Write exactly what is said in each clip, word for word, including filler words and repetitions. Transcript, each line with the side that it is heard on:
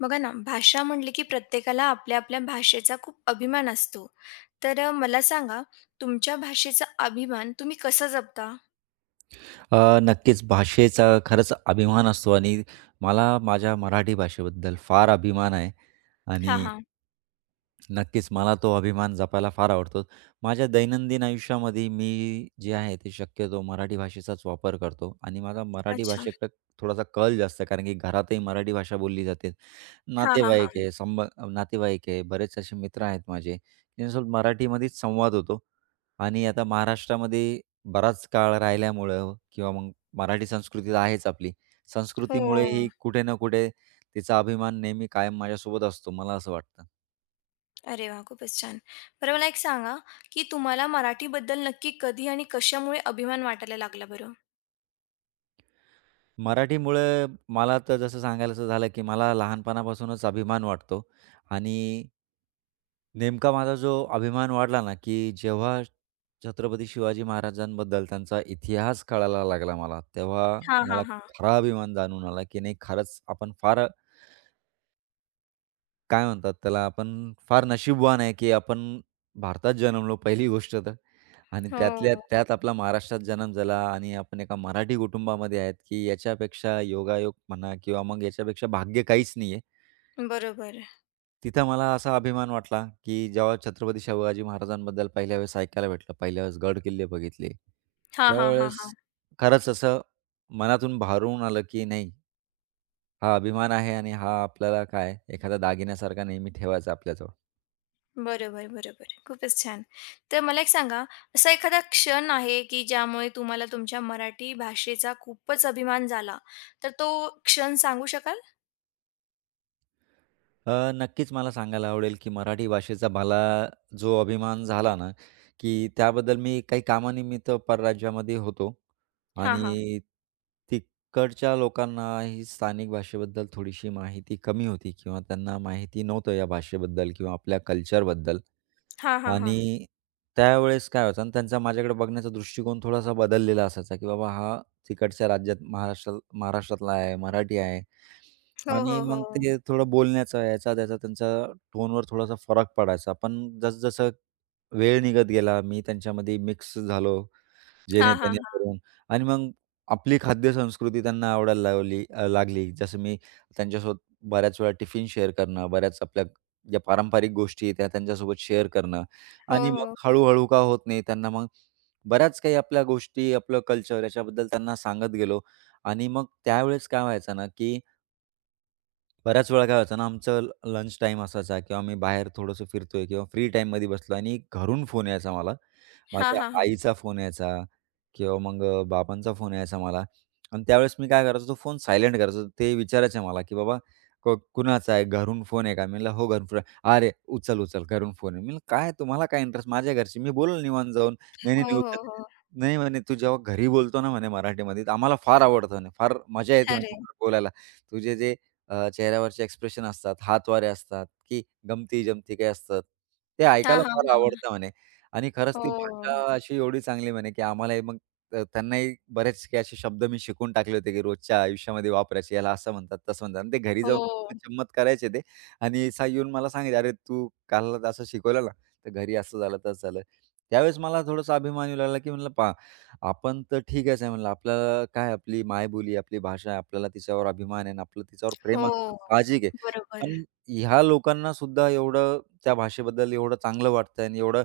left: बघा ना, भाषा म्हटली की प्रत्येकाला आपल्या-आपल्या भाषेचा खूप अभिमान असतो. तर अ, मला सांगा तुमच्या भाषेचा अभिमान तुम्ही कसा जपता?
right: अ, नक्कीच भाषेचा खरंच अभिमान असतो आणि मला माझ्या मराठी भाषेबद्दल फार अभिमान आहे आणि
left: हां, हां.
right: नक्कीच मला तो अभिमान जपायला फार आवडतो. माझ्या दैनंदिन आयुष्यामध्ये मी जे आहे ते शक्यतो मराठी भाषेचाच वापर करतो आणि माझा मराठी
left: अच्छा.
right: भाषेकडे थोडासा कल जास्त आहे कारण की घरातही मराठी भाषा बोलली जाते.
left: हां, हां,
right: नातेवाईक
left: हां.
right: आहे, संब नातेवाईक आहे, बरेच असे मित्र आहेत माझे, त्यांच्यासोबत मराठीमध्येच संवाद होतो आणि आता महाराष्ट्रामध्ये बराच काळ राहिल्यामुळं किंवा मग मराठी संस्कृती तर आहेच आपली. संस्कृतीमुळे ही
left: हो.
right: कुठे ना कुठे तिचा अभिमान नेहमी कायम माझ्यासोबत असतो, मला असं वाटतं.
left: अरे वाह! खूपच छान. बरं मला एक सांगा, की तुम्हाला मराठीबद्दल नक्की कधी आणि कशामुळे अभिमान वाटायला लागला बरं?
right: मराठीमुळे मला तर जसं सांगायचं झालं, की मला लहानपणापासूनच अभिमान वाटतो आणि नेमका माझा जो अभिमान वाढला ना, की जेव्हा छत्रपती शिवाजी महाराजांबद्दल त्यांचा इतिहास कळायला लागला मला, तेव्हा
left: हां,
right: मला
left: हां, हां.
right: खरा अभिमान जाणून आला, की नाही खरंच आपण फार काय म्हणतात त्याला, आपण फार नशीबवान आहे, की आपण भारतात जन्मलो पहिली गोष्ट तर. आणि त्यातल्या
left: हो.
right: त्यात आपला महाराष्ट्रात जन्म झाला आणि आपण एका मराठी कुटुंबामध्ये आहेत, की याच्यापेक्षा योगायोग म्हणा किंवा मग याच्यापेक्षा भाग्य काहीच नाही आहे.
left: बरोबर.
right: तिथं मला असा अभिमान वाटला, की जेव्हा छत्रपती शिवाजी महाराजांबद्दल पहिल्या वेळेस ऐकायला भेटलं, पहिल्या वेळेस गडकिल्ले बघितले,
left: हां, हां,
right: त्यावेळेस
left: हां.
right: खरंच असं मनातून भारून आलं, की नाही हा अभिमान आहे आणि हा आपल्याला काय एखादा दागिन्यासारखा नेहमी ठेवायचा आपल्याजवळ.
left: बरोबर, बरोबर. खूपच छान. तर मला एक सांगा, असा एखादा क्षण आहे की ज्यामुळे तुम्हाला तुमच्या मराठी भाषेचा खूपच अभिमान झाला, तर तो क्षण सांगू शकाल?
right: अ, नक्कीच मला सांगायला आवडेल, की मराठी भाषेचा मला जो अभिमान झाला ना, की त्याबद्दल मी काही कामानिमित्त परराज्यामध्ये होतो
left: हां, हां.
right: आणि तिकडच्या लोकांना ही स्थानिक भाषेबद्दल थोडीशी माहिती कमी होती किंवा त्यांना माहिती नव्हतं या भाषेबद्दल किंवा आपल्या कल्चरबद्दल.
left: हां, हां, हां.
right: आणि त्यावेळेस काय व्हायचं आणि त्यांचा माझ्याकडे बघण्याचा दृष्टिकोन थोडासा बदललेला असायचा, की बाबा हा तिकडच्या राज्यात महाराष्ट्र महाराष्ट्रातला आहे, मराठी आहे
left: हो, हो,
right: आणि मग
left: हो.
right: ते थोडं बोलण्याचा याचा-त्याचा त्यांचा टोनवर थोडासा फरक पडायचा. पण जसं वेळ निघत गेला, मी त्यांच्यामध्ये मिक्स झालो.
left: हां, हां,
right: जेणे-तेणे
left: हां.
right: करून आणि मग आपली खाद्यसंस्कृती त्यांना आवडायला लावली अ, लागली. जसं मी त्यांच्यासोबत बऱ्याच वेळा टिफिन शेअर करणं, बऱ्याच आपल्या ज्या पारंपरिक गोष्टी आहेत, त्या त्यांच्यासोबत शेअर करणं
left: हो,
right: आणि मग
left: हो, हो.
right: हळू-हळू का होत नाही, त्यांना मग बऱ्याच काही आपल्या गोष्टी, आपलं कल्चर याच्याबद्दल त्यांना सांगत गेलो आणि मग त्यावेळेस काय व्हायचं ना, की बऱ्याच वेळा काय होतं ना, आमचं ल लंच टाईम असायचा किंवा मी बाहेर थोडंसं फिरतोय किंवा फ्री टाईममध्ये बसलो आणि घरून फोन यायचा मला.
left: हां,
right: माझ्या
left: हां, हां.
right: आईचा फोन यायचा किंवा मग अ, बाबांचा फोन यायचा मला आणि त्यावेळेस मी काय करायचो, तो फोन सायलेंट करायचो. ते विचारायचे मला, की "बाबा को कुणाचा आहे? घरून फोन आहे का?" मी म्हणलं, "हो, घरून फोन आहे." "अरे, उचल, उचल. घरून फोन आहे." मी म्हणलं, "काय तुम्हाला काय इंटरेस्ट? माझ्या घरची मी बोलेल निवांत जाऊन." "नाही, नाही,
left: हो,
right: नाही,
left: हो,
right: उचल."
left: हो.
right: "नाही," म्हणे, "तू जेव्हा घरी बोलतो ना," म्हणे, "मराठीमध्ये, तर आम्हाला फार आवडतं," म्हणे, "फार मजा येते," म्हणे,
left: अरे!
right: आम्हाला "बोलायला. तुझे जे अ, चेहऱ्यावरचे एक्सप्रेशन असतात, हातवारे असतात, की गमती-जमती काही असतात. ते
left: हां,
right: ऐकायला
left: हां,
right: फार
left: हां.
right: आवडतं म्हणे आणि खरंच ती
left: हो,
right: भाषा अशी एवढी चांगली म्हणे, की आम्हालाही मग अ, त्यांनाही बरेच काही असे शब्द मी शिकवून टाकले होते, की रोजच्या आयुष्यामध्ये वापरायचे. याला असं म्हणतात, तसं म्हणतात आणि ते घरी जाऊन
left: हो,
right: गंमत-जंमत करायचे ते आणि सा येऊन मला सांगायचे, "अरे, तू काल असं शिकवलं ना, तर घरी असं झालं, तसं झालं." त्यावेळेस मला थोडंसं अभिमान येऊ लागला, की म्हणलं पहा आपण तर ठीकच आहे म्हणलं. आपल्याला काय आपली मायबोली, आपली भाषा आहे, आपल्याला तिच्यावर अभिमान आहे आणि आपलं तिच्यावर प्रेम असणं
left: हो.
right: साहजिक आहे.
left: बरोबर.
right: पण ह्या लोकांना सुद्धा एवढं त्या भाषेबद्दल एवढं चांगलं वाटतंय आणि एवढं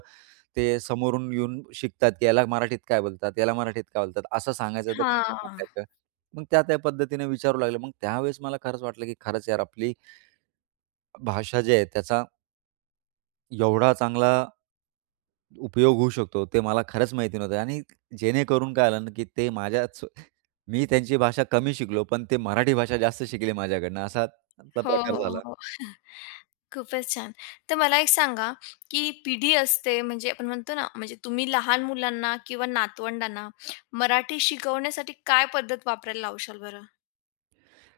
right: ते समोरून येऊन शिकतात, की याला मराठीत काय बोलतात, याला मराठीत काय बोलतात, असं सांगायचं तर कसं
left: हां.
right: सांगायचं. मग त्या त्या पद्धतीने विचारू लागले. मग त्यावेळेस मला खरंच वाटलं, की खरंच यार आपली भाषा जी आहे त्याचा एवढा चांगला उपयोग होऊ शकतो, ते मला खरंच माहिती नव्हतं आणि जेणेकरून काय झालं ना, की ते माझ्याच मी त्यांची भाषा कमी शिकलो, पण ते मराठी भाषा जास्त शिकले माझ्याकडनं असा त्यातला
left: हो,
right: प्रकार
left: हो,
right: झाला.
left: हो. खूपच छान. तर मला एक सांगा, की पिढी असते म्हणजे आपण म्हणतो ना, म्हणजे तुम्ही लहान मुलांना किंवा नातवंडांना मराठी शिकवण्यासाठी काय पद्धत वापरायला लावशाल बरं?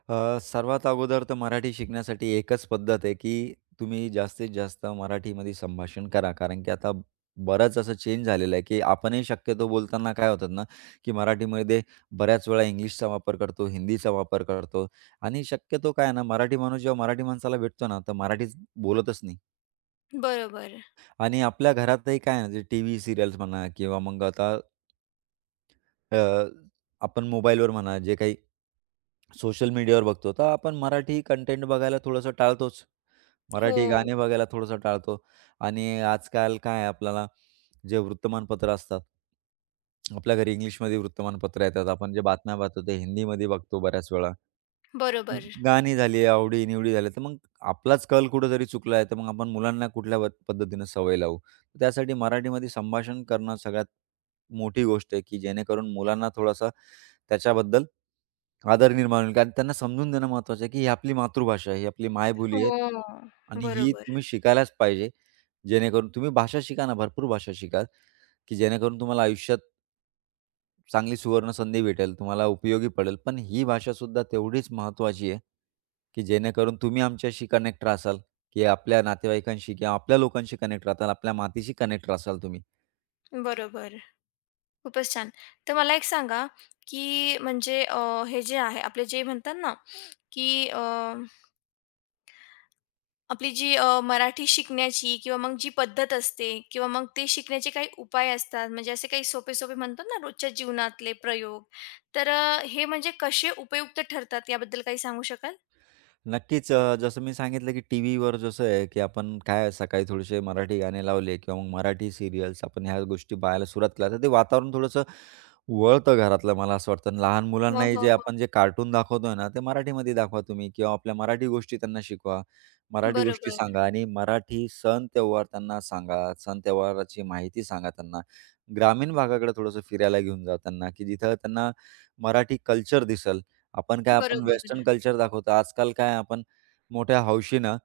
right: अ, सर्वात अगोदर तर मराठी शिकण्यासाठी एकच पद्धत आहे, की तुम्ही जास्तीत जास्त मराठीमध्ये संभाषण करा. कारण की आता बरंच असं चेंज झालेलं आहे, की आपणही शक्यतो बोलताना काय होतात ना, की मराठीमध्ये बऱ्याच वेळा इंग्लिशचा वापर करतो, हिंदीचा वापर करतो आणि शक्यतो काय आहे ना, मराठी माणूस जेव्हा मराठी माणसाला भेटतो ना, तर मराठीच बोलतच नाही.
left: बरोबर.
right: आणि आपल्या घरातही काय आहे ना, जे टीव्ही सीरियल्स म्हणा किंवा मग आता अ, आपण मोबाईलवर म्हणा, जे काही सोशल मीडियावर बघतो, तर आपण मराठी कंटेंट बघायला थोडंसं टाळतोच. मराठी
left: हो,
right: गाणे बघायला थोडंसं टाळतो आणि आजकाल काय आहे आपल्याला जे वृत्तमानपत्र असतात. आपल्या घरी इंग्लिशमध्ये वृत्तमानपत्र येतात. आपण जे बातम्या पाहतो, ते हिंदीमध्ये बघतो बऱ्याच वेळा.
left: बरोबर.
right: गाणी झाली, आवडी-निवडी झाल्या, तर मग आपलाच कल कुठेतरी चुकला आहे, तर मग आपण मुलांना कुठल्या पद पद्धतीनं सवय लावू? त्यासाठी मराठीमध्ये संभाषण करणं सगळ्यात मोठी गोष्ट आहे, की जेणेकरून मुलांना थोडासा त्याच्याबद्दल आदर निर्माण होईल. कारण त्यांना समजून देणं महत्त्वाचं आहे, की ही आपली मातृभाषा आहे, ही आपली मायबोली आहे
left: हो,
right: आणि ही
left: बरोबर,
right: तुम्ही शिकायलाच पाहिजे. जेणेकरून तुम्ही भाषा शिका ना, भरपूर भाषा शिकाल. की जेणेकरून तुम्हाला आयुष्यात चांगली सुवर्ण संधी भेटेल, तुम्हाला उपयोगी पडेल. पण ही भाषासुद्धा तेवढीच महत्त्वाची आहे, की जेणेकरून तुम्ही आमच्याशी कनेक्ट राहसाल, की आपल्या नातेवाईकांशी किंवा आपल्या लोकांशी कनेक्ट राहताल, आपल्या मातीशी कनेक्ट राहसाल तुम्ही.
left: बरोबर. खूपच छान. तर मला एक सांगा, की म्हणजे अ, हे जे आहे आपले जे म्हणतात ना, की आपली जी अ, मराठी शिकण्याची किंवा मग जी पद्धत असते किंवा मग ते शिकण्याचे काही उपाय असतात, म्हणजे असे काही सोपे-सोपे म्हणतो ना रोजच्या जीवनातले प्रयोग. तर अ, हे म्हणजे कसे उपयुक्त ठरतात याबद्दल काही सांगू शकाल?
right: नक्कीच अ, जसं मी सांगितलं की टी व्हीवर जसं आहे की आपण काय सकाळी थोडेसे मराठी गाणे लावले किंवा मग मराठी सिरियल्स आपण ह्या गोष्टी पाहायला सुरुवात केल्या तर ते वातावरण थोडंसं वळतं घरातलं मला असं वाटतं आणि लहान
left: हो,
right: मुलांनाही
left: हो,
right: जे
left: हो.
right: आपण जे कार्टून दाखवतोय ना ते मराठीमध्ये दाखवा तुम्ही किंवा आपल्या मराठी गोष्टी त्यांना शिकवा मराठी गोष्टी
left: बरोबर,
right: सांगा आणि मराठी सण त्योहार त्यांना सांगा सण त्योहाराची माहिती सांगा त्यांना ग्रामीण भागाकडे थोडंसं फिरायला घेऊन जा त्यांना की जिथं त्यांना मराठी कल्चर दिसेल आपण काय आपण
left: बरोबर.
right: वेस्टर्न कल्चर दाखवतो. आजकाल काय आपण मोठ्या हौशीनं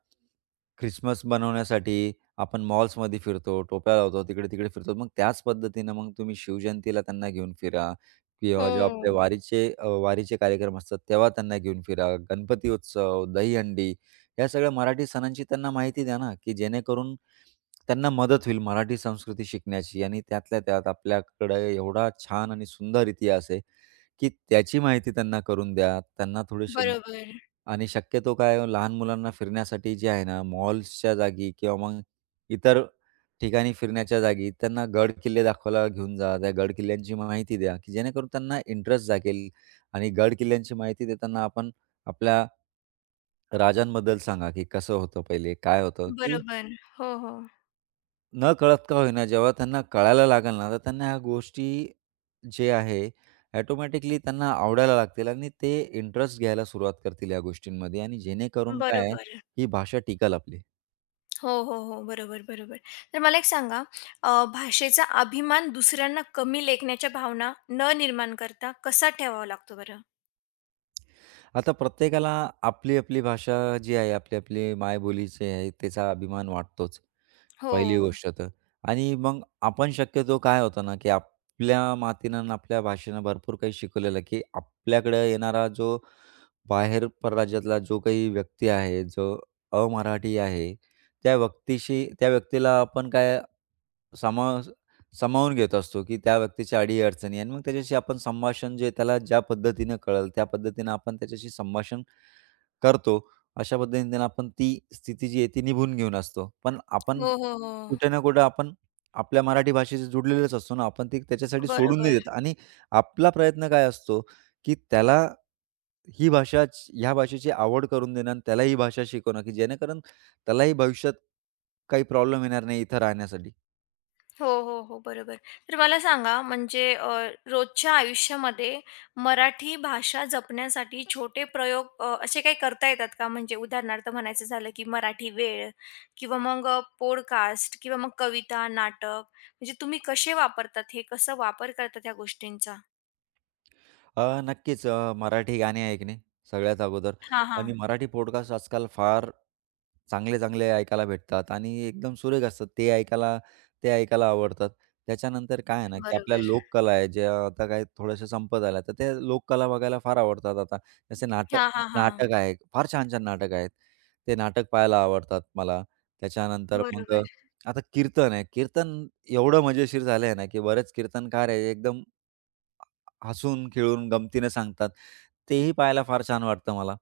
right: ख्रिसमस बनवण्यासाठी आपण मॉल्समध्ये फिरतो, टोप्या लावतो, तिकडे-तिकडे फिरतो. मग त्याच पद्धतीनं मग तुम्ही शिवजयंतीला त्यांना घेऊन फिरा किंवा जेव्हा आपले
left: हो,
right: वारीचे अ, वारीचे कार्यक्रम असतात, तेव्हा त्यांना घेऊन फिरा. गणपती उत्सव, दहीहंडी या सगळ्या मराठी सणांची त्यांना माहिती द्या ना, की जेणेकरून त्यांना मदत होईल मराठी संस्कृती शिकण्याची आणि त्यातल्या त्यात आपल्याकडे एवढा छान आणि सुंदर इतिहास आहे, की त्याची माहिती त्यांना करून द्या. त्यांना थोडेसे
left: बरोबर,
right: आणि शक्यतो काय लहान मुलांना फिरण्यासाठी जे आहे ना, मॉल्सच्या जागी किंवा मग इतर ठिकाणी फिरण्याच्या जागी त्यांना गड किल्ले दाखवायला घेऊन जा. त्या गड किल्ल्यांची माहिती द्या, की जेणेकरून त्यांना इंटरेस्ट जागेल आणि गड किल्ल्यांची माहिती देताना आपण आपल्या राजांबद्दल सांगा, की कसं होतं पहिले, काय होतं, की
left: बरोबर. हो, हो.
right: न नकळत का होईना, जेव्हा त्यांना कळायला लागेल ना, तर त्यांना ह्या गोष्टी जे आहे, ऑटोमॅटिकली त्यांना आवडायला लागतील आणि ते इंटरेस्ट घ्यायला सुरुवात करतील या गोष्टींमध्ये आणि जेणेकरून काय आहे,
left: बरोबर.
right: ही भाषा टिकेल आपली.
left: हो, हो, हो. बरोबर, बरोबर. तर मला एक सांगा, अ, भाषेचा अभिमान दुसऱ्यांना कमी लेखण्याच्या भावना न निर्माण करता कसा ठेवावा लागतो बरं?
right: आता प्रत्येकाला आपली-आपली भाषा जी आहे, आपली-आपली मायबोलीची आहे, त्याचा अभिमान वाटतोच,
left: हो.
right: पहिली गोष्ट तर. आणि मग आपण शक्यतो काय होतं ना, की आपल्या मातीनं आणि आपल्या भाषेनं भरपूर काही शिकवलेलं, की आपल्याकडे येणारा जो बाहेर परराज्यातला जो काही व्यक्ती आहे, जो अमराठी आहे, त्या व्यक्तीशी त्या व्यक्तीला आपण काय सामा सामावून घेत असतो, की त्या व्यक्तीच्या अडी-अडचणी आणि मग त्याच्याशी आपण संभाषण जे त्याला ज्या पद्धतीनं कळेल, त्या पद्धतीनं आपण त्याच्याशी संभाषण करतो. अशा पद्धतीने आपण ती स्थिती जी आहे ती निभून घेऊन असतो. पण आपण
left: हो, हो, हो.
right: कुठे ना कुठे आपण आपल्या मराठी भाषेशी जुडलेलेच असतो ना, आपण ती त्याच्यासाठी सोडून नाही
left: बरोबर.
right: देत आणि आपला प्रयत्न काय असतो, की त्याला ही भाषाच ह्या भाषेची आवड करून देणं आणि त्याला ही भाषा शिकवणं, की जेणेकरून त्यालाही भविष्यात काही प्रॉब्लेम येणार नाही इथं राहण्यासाठी.
left: हो, हो, हो. बरोबर. तर मला सांगा म्हणजे अ, रोजच्या आयुष्यामध्ये मराठी भाषा जपण्यासाठी छोटे प्रयोग अ, असे काही करता येतात का? म्हणजे उदाहरणार्थ म्हणायचं झालं, की मराठी वेळ किंवा मग अ, पॉडकास्ट किंवा मग कविता, नाटक म्हणजे तुम्ही कसे वापरतात हे? कसं वापर करतात ह्या गोष्टींचा?
right: अ, नक्कीच अ, मराठी गाणे ऐकणे सगळ्यात अगोदर
left: हां,
right: आणि
left: हां.
right: मराठी पॉडकास्ट आजकाल फार चांगले-चांगले ऐकायला भेटतात आणि एकदम सुरेख असतात. ते ऐकायला ते ऐकायला आवडतात. त्याच्यानंतर काय आहे ना, की आपल्या
left: बरोबर.
right: लोककला आहे, ज्या आता काय थोड्याशा संपत आल्या, तर त्या लोककला बघायला फार आवडतात आता. जसे नाटक
left: हां, हां, हां.
right: नाटक आहे, फार छान-छान नाटक आहेत. ते नाटक पाहायला आवडतात मला. त्याच्यानंतर मग अ,
left: बरोबर,
right: आता कीर्तन आहे. कीर्तन एवढं मजेशीर झालं ना, की बरेच कीर्तनकार आहे, एकदम हसून, खेळून, गमतीनं सांगतात. तेही पाहायला फार छान वाटतं मला.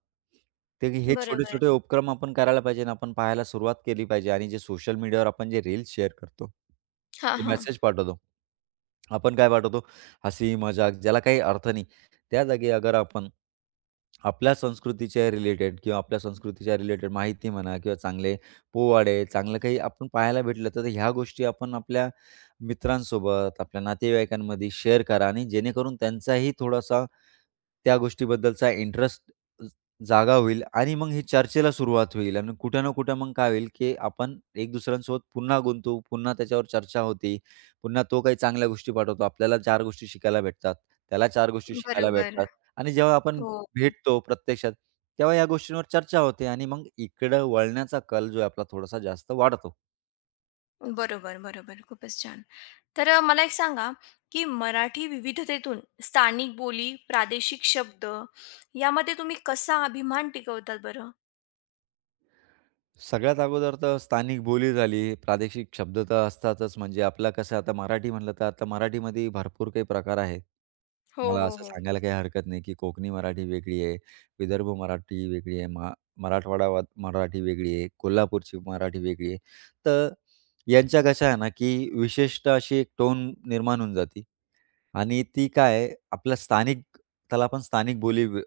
right: ते हे
left: बरोबर.
right: छोटे-छोटे उपक्रम आपण करायला पाहिजे आणि आपण पाहायला सुरुवात केली पाहिजे आणि जे सोशल मीडियावर आपण जे रील्स शेअर करतो,
left: हां,
right: जे
left: हां.
right: मेसेज पाठवतो, आपण काय पाठवतो? हसी, मजाक ज्याला काही अर्थ नाही. त्या जागी अगर आपण आपल्या संस्कृतीच्या रिलेटेड किंवा आपल्या संस्कृतीच्या रिलेटेड माहिती म्हणा किंवा चांगले पोवाडे, चांगलं काही आपण पाहायला भेटलं, तर ह्या गोष्टी आपण आपल्या मित्रांसोबत, आपल्या नातेवाईकांमध्ये शेअर करा आणि जेणेकरून त्यांचाही थोडासा त्या गोष्टीबद्दलचा इंटरेस्ट जागा होईल आणि मग ही चर्चेला सुरुवात होईल आणि कुठं ना कुठं मग काय होईल, की आपण एक दुसऱ्यांसोबत पुन्हा गुंतू, पुन्हा त्याच्यावर चर्चा होते. पुन्हा तो काही चांगल्या गोष्टी पाठवतो. आपल्याला चार गोष्टी शिकायला भेटतात. त्याला चार गोष्टी शिकायला
left: बरोबर.
right: भेटतात आणि जेव्हा आपण
left: हो.
right: भेटतो प्रत्यक्षात, तेव्हा या गोष्टींवर चर्चा होते आणि मग इकडं वळण्याचा कल जो आहे आपला थोडासा जास्त वाढतो.
left: बरोबर, बरोबर. खूपच छान. तर अ, मला एक सांगा, की मराठी विविधतेतून स्थानिक बोली, प्रादेशिक शब्द यामध्ये तुम्ही कसा अभिमान टिकवतात बरं?
right: सगळ्यात अगोदर तर स्थानिक बोली झाली, प्रादेशिक शब्द तर असतातच. म्हणजे आपला कसं आता मराठी म्हटलं तर आता मराठीमध्ये भरपूर काही प्रकार आहेत.
left: हो,
right: मला
left: हो,
right: असं
left: हो.
right: सांगायला काही हरकत नाही, की कोकणी मराठी वेगळी आहे, विदर्भ मराठी वेगळी आहे, महा मराठवाडा व मराठी वेगळी आहे, कोल्हापूरची मराठी वेगळी आहे. तर यांच्या कशा आहे ना, की विशेषतः अशी एक टोन निर्माण होऊन जाते. आणि ती काय आहे, आपल्या स्थानिक त्याला आपण स्थानिक बोली व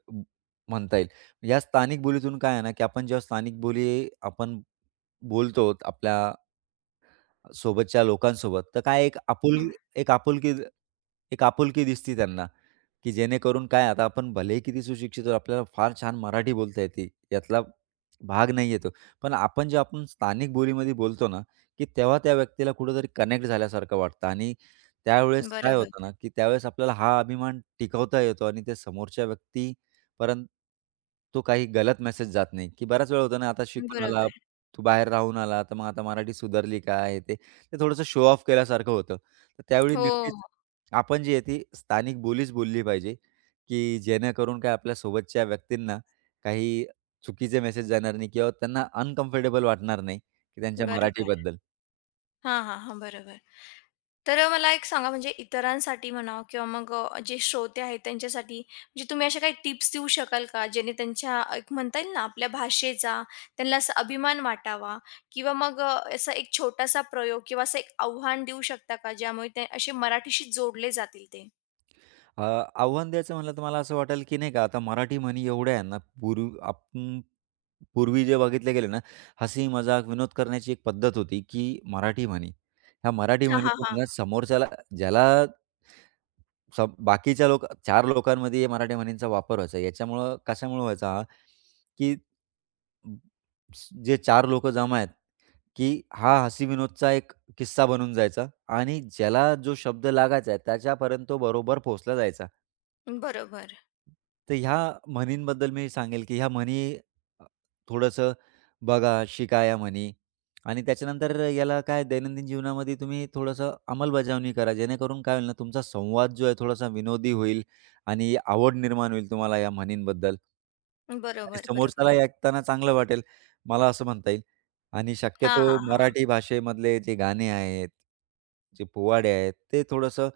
right: म्हणता येईल. या स्थानिक बोलीतून काय आहे ना, की आपण जेव्हा स्थानिक बोली आपण बोलतो आपल्या सोबतच्या लोकांसोबत, तर काय एक आपुल
left: अ,
right: एक आपुलकी एक आपुलकी दिसती त्यांना, की जेणेकरून काय आता आपण भलेही किती सुशिक्षित आहोत, आपल्याला फार छान मराठी बोलता येते, यातला भाग नाही येतो. पण आपण जेव्हा आपण स्थानिक बोलीमध्ये बोलतो ना, की तेव्हा त्या व्यक्तीला कुठेतरी कनेक्ट झाल्यासारखं वाटतं आणि त्यावेळेस काय
left: बरोबर,
right: होतं ना, की त्यावेळेस आपल्याला हा अभिमान टिकवता येतो आणि ते समोरच्या व्यक्तीपर्यंत तो काही गलत मेसेज जात नाही, की बऱ्याच वेळा होतं ना, आता शिकून आला,
left: बरोबर.
right: तू बाहेर राहून आला, तर मग आता मराठी सुधारली का? ते. ते थोडंसं शो ऑफ केल्यासारखं होतं. तर त्यावेळी
left: हो,
right: नक्कीच आपण जी आहे ती स्थानिक बोलीच बोलली पाहिजे, की जेणेकरून काय आपल्या सोबतच्या व्यक्तींना काही चुकीचे मेसेज जाणार नाही किंवा त्यांना अनकम्फर्टेबल वाटणार नाही, की त्यांच्या
left: बरोबर.
right: मराठीबद्दल.
left: हां, हां, हां. बरोबर. तर मला एक सांगा म्हणजे इतरांसाठी म्हणा किंवा मग अ, जे श्रोते आहेत त्यांच्यासाठी म्हणजे तुम्ही अशा काही टिप्स देऊ शकाल का? जेणे त्यांच्या एक म्हणता येईल ना आपल्या भाषेचा त्यांना असा अभिमान वाटावा किंवा मग अ, असा एक छोटासा प्रयोग किंवा असं एक आव्हान देऊ शकता का? ज्यामुळे ते असे मराठीशी जोडले जातील ते?
right: अ, आव्हान द्यायचं म्हटलं तर मला असं वाटेल, की नाही का आता मराठी म्हणी एवढ्या आहे ना, पूर्वी आपण पूर्वी जे बघितले गेले ना, हसी, मजाक, विनोद करण्याची एक पद्धत होती, की मराठी म्हणी. ह्या मराठी
left: हां, हां,
right: म्हणीतून ना
left: हां.
right: समोरच्याला ज्याला सब बाकीच्या लोक चार लोकांमध्ये मराठी म्हणींचा वापर व्हायचा. याच्यामुळं कशामुळे व्हायचा हा, की स- जे चार लोक जमा आहेत, की हा हसी-विनोदचा एक किस्सा बनून जायचा आणि ज्याला जो शब्द लागायचा आहे त्याच्यापर्यंत तो बरोबर पोहोचला जायचा.
left: बरोबर.
right: तर ह्या म्हणींबद्दल मी सांगेल, की ह्या म्हणी अ, थोडंसं बघा, शिका या म्हणी आणि त्याच्यानंतर याला काय दैनंदिन जीवनामध्ये तुम्ही थोडंसं अंमलबजावणी करा. जेणेकरून काय होईल ना, तुमचा संवाद जो आहे थोडासा विनोदी होईल आणि आवड निर्माण होईल तुम्हाला या म्हणींबद्दल. आणि
left: बरोबर,
right: समोरच्याला
left: बरोबर.
right: ऐकताना चांगलं वाटेल, मला असं म्हणता येईल. आणि
left: हां,
right: शक्यतो
left: हां, हां.
right: मराठी भाषेमधले जे गाणे आहेत, जे पोवाडे आहेत, ते थोडंसं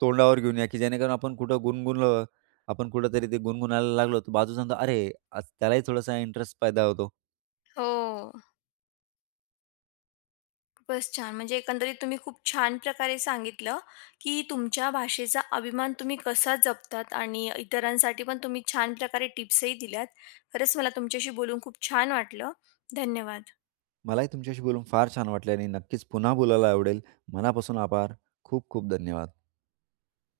right: तोंडावर घेऊन या, की जेणेकरून आपण कुठं गुणगुणलं, आपण कुठेतरी ते गुणगुणायला लागलो, तर बाजूचा म्हणतो, "अरे, आज त्यालाही थोडासा इंटरेस्ट पैदा होतो."
left: हो. खूपच छान. म्हणजे एकंदरीत तुम्ही खूप छान प्रकारे सांगितलं, की तुमच्या भाषेचा अभिमान तुम्ही कसा जपतात आणि इतरांसाठी पण तुम्ही छान प्रकारे टिप्सही दिल्यात. खरंच मला तुमच्याशी बोलून खूप छान वाटलं. धन्यवाद.
right: मलाही तुमच्याशी बोलून फार छान वाटले आणि नक्कीच पुन्हा बोलायला आवडेल. मनापासून आभार. खूप खूप धन्यवाद.